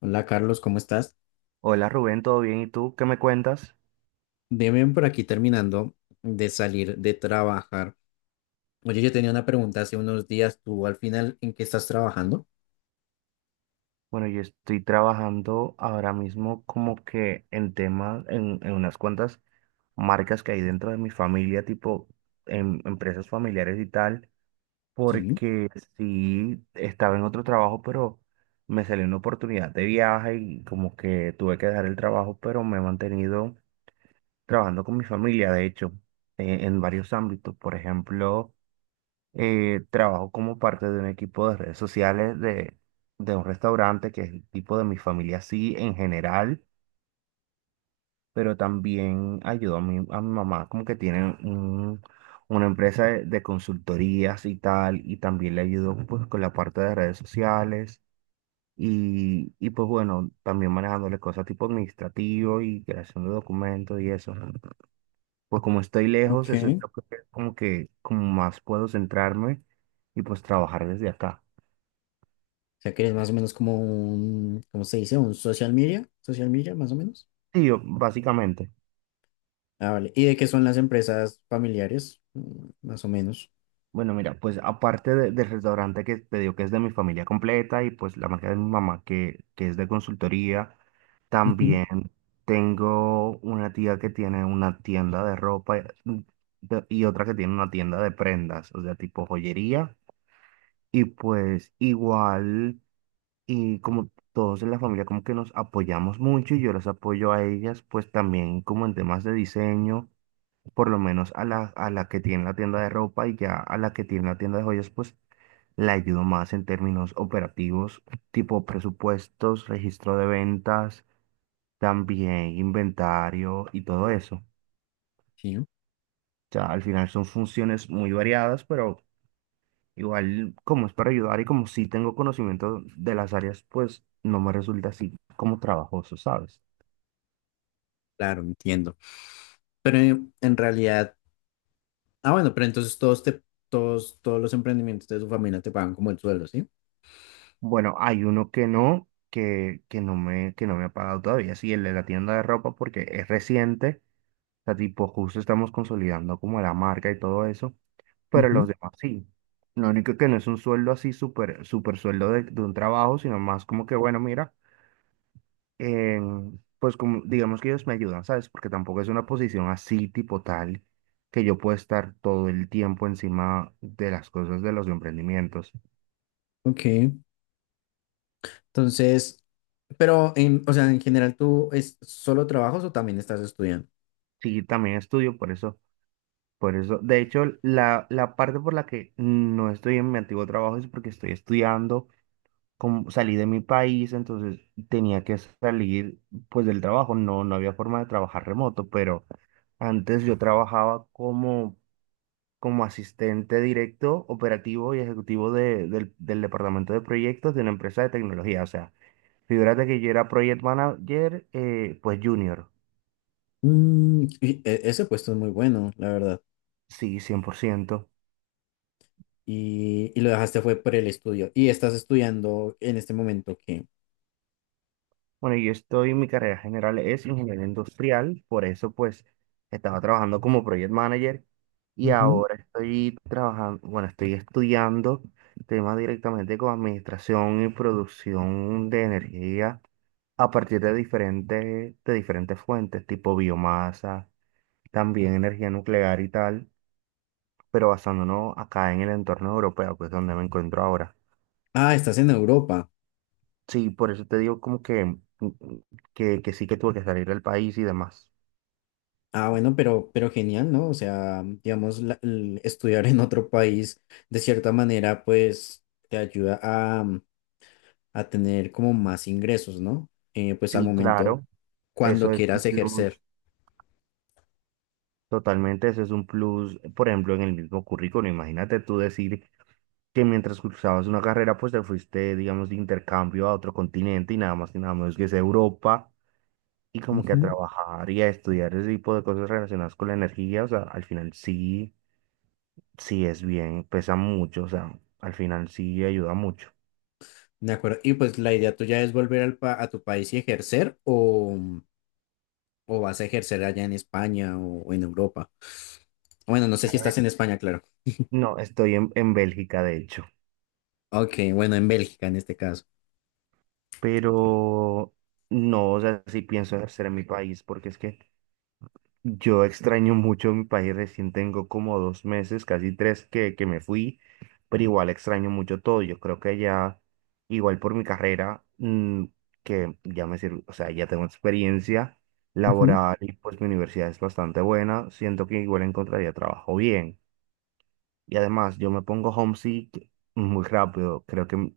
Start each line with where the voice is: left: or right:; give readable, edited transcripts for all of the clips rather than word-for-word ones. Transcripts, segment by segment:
left: Hola Carlos, ¿cómo estás?
right: Hola Rubén, ¿todo bien? ¿Y tú qué me cuentas?
left: Bien, bien por aquí terminando de salir de trabajar. Oye, yo tenía una pregunta hace unos días. ¿Tú al final en qué estás trabajando?
right: Bueno, yo estoy trabajando ahora mismo como que en temas, en unas cuantas marcas que hay dentro de mi familia, tipo en empresas familiares y tal,
left: Sí.
right: porque sí estaba en otro trabajo, pero me salió una oportunidad de viaje y como que tuve que dejar el trabajo, pero me he mantenido trabajando con mi familia, de hecho, en varios ámbitos, por ejemplo. Trabajo como parte de un equipo de redes sociales de un restaurante que es el tipo de mi familia así en general, pero también ayudo a a mi mamá como que tiene una empresa de consultorías y tal, y también le ayudo pues con la parte de redes sociales. Y pues bueno, también manejándole cosas tipo administrativo y creación de documentos y eso. Pues como estoy lejos,
left: Ok.
right: eso es lo que como más puedo centrarme y pues trabajar desde acá.
left: O sea que eres más o menos como un, ¿cómo se dice? Un social media más o menos.
right: Sí, básicamente.
left: Ah, vale. ¿Y de qué son las empresas familiares? Más o menos.
right: Bueno, mira, pues aparte del restaurante que te digo que es de mi familia completa y pues la marca de mi mamá que es de consultoría,
left: Ujú.
right: también tengo una tía que tiene una tienda de ropa, y otra que tiene una tienda de prendas, o sea, tipo joyería. Y pues igual, y como todos en la familia como que nos apoyamos mucho y yo las apoyo a ellas, pues también como en temas de diseño. Por lo menos a a la que tiene la tienda de ropa y ya a la que tiene la tienda de joyas, pues la ayudo más en términos operativos, tipo presupuestos, registro de ventas, también inventario y todo eso. O
left: Sí.
right: sea, al final son funciones muy variadas, pero igual como es para ayudar y como sí tengo conocimiento de las áreas, pues no me resulta así como trabajoso, ¿sabes?
left: Claro, entiendo. Pero en realidad, bueno, pero entonces todos los emprendimientos de tu familia te pagan como el sueldo, ¿sí?
right: Bueno, hay uno que no, que no me ha pagado todavía, sí, el de la tienda de ropa porque es reciente. Sea, tipo, justo estamos consolidando como la marca y todo eso, pero
left: Ujú.
right: los demás sí. Lo único que no es un sueldo así, súper sueldo de un trabajo, sino más como que, bueno, mira, pues como, digamos que ellos me ayudan, ¿sabes? Porque tampoco es una posición así, tipo tal, que yo pueda estar todo el tiempo encima de las cosas de los emprendimientos.
left: Ok. Entonces, o sea, en general, ¿tú es solo trabajas o también estás estudiando?
right: Sí, también estudio por eso. Por eso, de hecho, la parte por la que no estoy en mi antiguo trabajo es porque estoy estudiando, como salí de mi país, entonces tenía que salir pues del trabajo, no, no había forma de trabajar remoto, pero antes yo trabajaba como, como asistente directo, operativo y ejecutivo del departamento de proyectos de una empresa de tecnología, o sea, figúrate que yo era project manager, pues junior,
left: Ese puesto es muy bueno, la verdad.
right: sí, cien por ciento.
left: Y lo dejaste fue por el estudio. Y estás estudiando en este momento que...
right: Bueno, yo estoy, mi carrera general es ingeniería industrial, por eso pues estaba trabajando como project manager y ahora estoy trabajando, bueno, estoy estudiando temas directamente con administración y producción de energía a partir de diferentes fuentes, tipo biomasa, también energía nuclear y tal, pero basándonos acá en el entorno europeo, que es donde me encuentro ahora.
left: Ah, estás en Europa.
right: Sí, por eso te digo como que, que sí que tuve que salir del país y demás.
left: Bueno, pero genial, ¿no? O sea, digamos, el estudiar en otro país, de cierta manera, pues te ayuda a, a tener como más ingresos, ¿no? Pues al
right: Sí,
left: momento,
right: claro,
left: cuando
right: eso es un
left: quieras ejercer.
right: plus, totalmente, eso es un plus, por ejemplo, en el mismo currículo, imagínate tú decir que mientras cursabas una carrera, pues te fuiste, digamos, de intercambio a otro continente y nada más y nada menos que es Europa, y como que a trabajar y a estudiar ese tipo de cosas relacionadas con la energía, o sea, al final sí, sí es bien, pesa mucho, o sea, al final sí ayuda mucho,
left: De acuerdo. Y pues la idea tuya es volver a tu país y ejercer o vas a ejercer allá en España o en Europa. Bueno, no sé si
right: ¿sabes?
left: estás en España, claro.
right: No, estoy en Bélgica, de hecho,
left: Ok, bueno, en Bélgica en este caso.
right: pero no, o sea, sí pienso ejercer en mi país, porque es que... Yo extraño mucho mi país, recién tengo como dos meses, casi tres que me fui, pero igual extraño mucho todo. Yo creo que ya, igual por mi carrera, que ya me sirve, o sea, ya tengo experiencia
left: Ujú.
right: laboral y pues mi universidad es bastante buena, siento que igual encontraría trabajo bien. Y además, yo me pongo homesick muy rápido, creo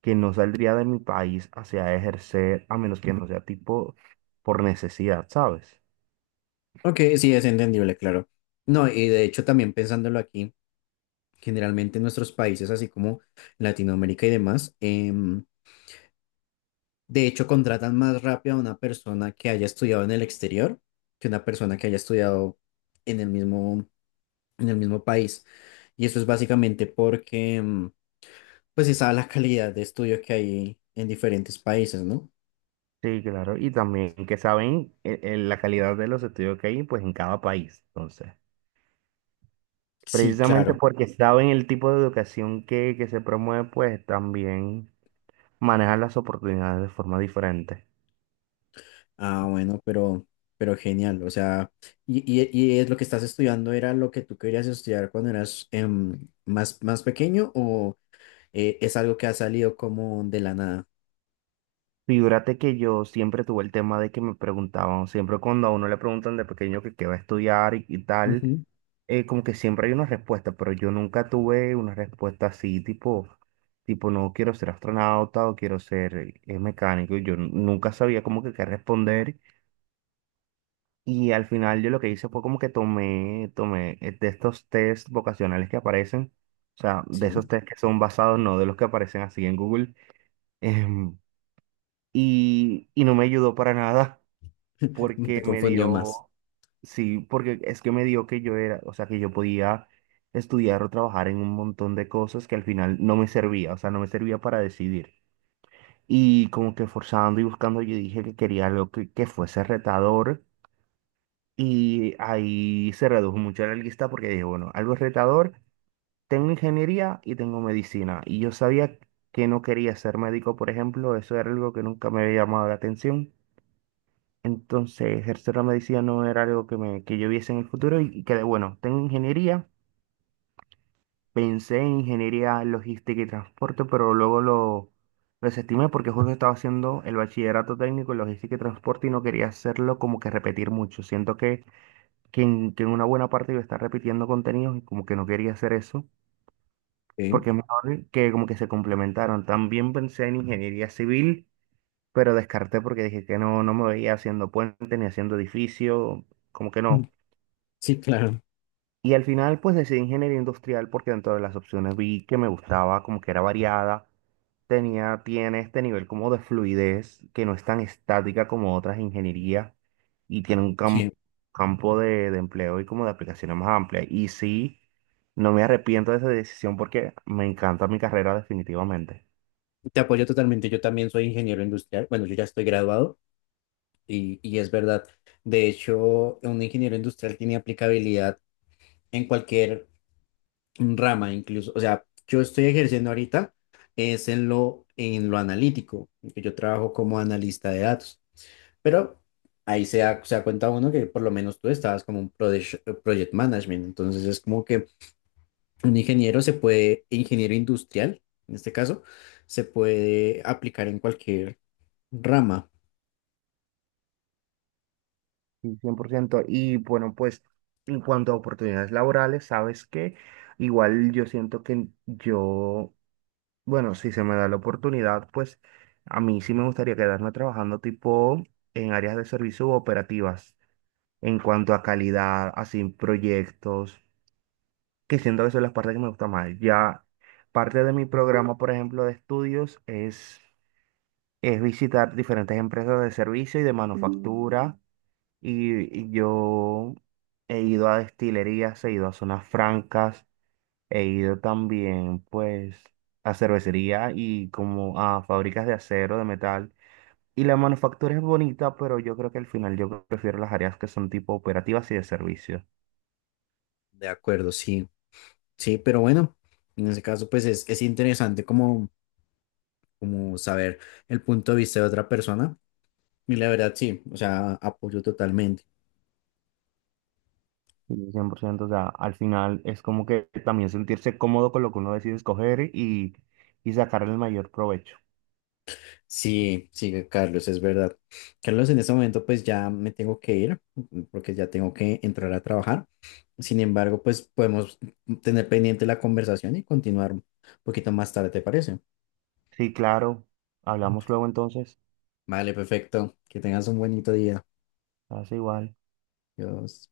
right: que no saldría de mi país hacia ejercer, a menos que no sea tipo por necesidad, ¿sabes?
left: Ok, sí, es entendible, claro. No, y de hecho también pensándolo aquí, generalmente en nuestros países, así como Latinoamérica y demás, de hecho contratan más rápido a una persona que haya estudiado en el exterior que una persona que haya estudiado en el mismo en el mismo país. Y eso es básicamente porque, pues, se sabe la calidad de estudio que hay en diferentes países, ¿no?
right: Sí, claro. Y también que saben la calidad de los estudios que hay, pues en cada país. Entonces,
left: Sí, claro.
right: precisamente porque saben el tipo de educación que se promueve, pues también manejan las oportunidades de forma diferente.
left: Bueno, pero genial. O sea, y es lo que estás estudiando, ¿era lo que tú querías estudiar cuando eras más pequeño o es algo que ha salido como de la nada?
right: Figúrate que yo siempre tuve el tema de que me preguntaban, siempre cuando a uno le preguntan de pequeño que qué va a estudiar y tal,
left: Ujú.
right: como que siempre hay una respuesta, pero yo nunca tuve una respuesta así, tipo, tipo, no quiero ser astronauta o quiero ser mecánico, yo nunca sabía como que qué responder y al final yo lo que hice fue como que tomé, tomé de estos test vocacionales que aparecen, o sea, de esos
left: Sí.
right: test que son basados, no de los que aparecen así en Google, em, y no me ayudó para nada. Porque
left: Te
right: me
left: confundió más.
right: dio, sí, porque es que me dio que yo era, o sea, que yo podía estudiar o trabajar en un montón de cosas que al final no me servía, o sea, no me servía para decidir. Y como que forzando y buscando, yo dije que quería algo que fuese retador y ahí se redujo mucho la lista porque dije, bueno, algo retador, tengo ingeniería y tengo medicina. Y yo sabía que no quería ser médico, por ejemplo, eso era algo que nunca me había llamado la atención. Entonces, ejercer la medicina no era algo que yo viese en el futuro y, que, bueno, tengo ingeniería, pensé en ingeniería logística y transporte, pero luego lo desestimé porque justo estaba haciendo el bachillerato técnico en logística y transporte y no quería hacerlo como que repetir mucho. Siento que en una buena parte iba a estar repitiendo contenidos y como que no quería hacer eso,
left: Sí.
right: porque es mejor que como que se complementaron. También pensé en ingeniería civil, pero descarté porque dije que no, no me veía haciendo puente ni haciendo edificio, como que
left: Mm,
right: no.
left: sí, claro.
right: Y al final pues decidí ingeniería industrial porque dentro de las opciones vi que me gustaba, como que era variada, tiene este nivel como de fluidez que no es tan estática como otras ingenierías y tiene un
left: Sí,
right: campo de empleo y como de aplicaciones más amplia. Y sí, no me arrepiento de esa decisión porque me encanta mi carrera definitivamente.
left: te apoyo totalmente. Yo también soy ingeniero industrial. Bueno, yo ya estoy graduado. Y es verdad. De hecho, un ingeniero industrial tiene aplicabilidad en cualquier rama, incluso. O sea, yo estoy ejerciendo ahorita es en lo analítico, que yo trabajo como analista de datos. Pero ahí se da cuenta uno que por lo menos tú estabas como un project management. Entonces es como que un ingeniero ingeniero industrial, en este caso, se puede aplicar en cualquier rama.
right: Sí, cien por ciento. Y bueno, pues en cuanto a oportunidades laborales, sabes que igual yo siento que yo, bueno, si se me da la oportunidad, pues a mí sí me gustaría quedarme trabajando tipo en áreas de servicio u operativas, en cuanto a calidad, así proyectos, que siento que son las partes que me gusta más. Ya parte de mi programa, por ejemplo, de estudios es visitar diferentes empresas de servicio y de manufactura y yo he ido a destilerías, he ido a zonas francas, he ido también, pues, a cervecería y como a fábricas de acero, de metal. Y la manufactura es bonita, pero yo creo que al final yo prefiero las áreas que son tipo operativas y de servicio.
left: De acuerdo, sí. Sí, pero bueno, en ese caso pues es interesante como, como saber el punto de vista de otra persona y la verdad sí, o sea, apoyo totalmente.
right: Y cien por ciento, o sea, al final es como que también sentirse cómodo con lo que uno decide escoger y sacarle el mayor provecho.
left: Sí, sí, Carlos, es verdad. Carlos, en este momento pues ya me tengo que ir porque ya tengo que entrar a trabajar. Sin embargo, pues podemos tener pendiente la conversación y continuar un poquito más tarde, ¿te parece?
right: Sí, claro. Hablamos luego entonces.
left: Vale, perfecto. Que tengas un bonito día.
right: Hace igual.
left: Adiós.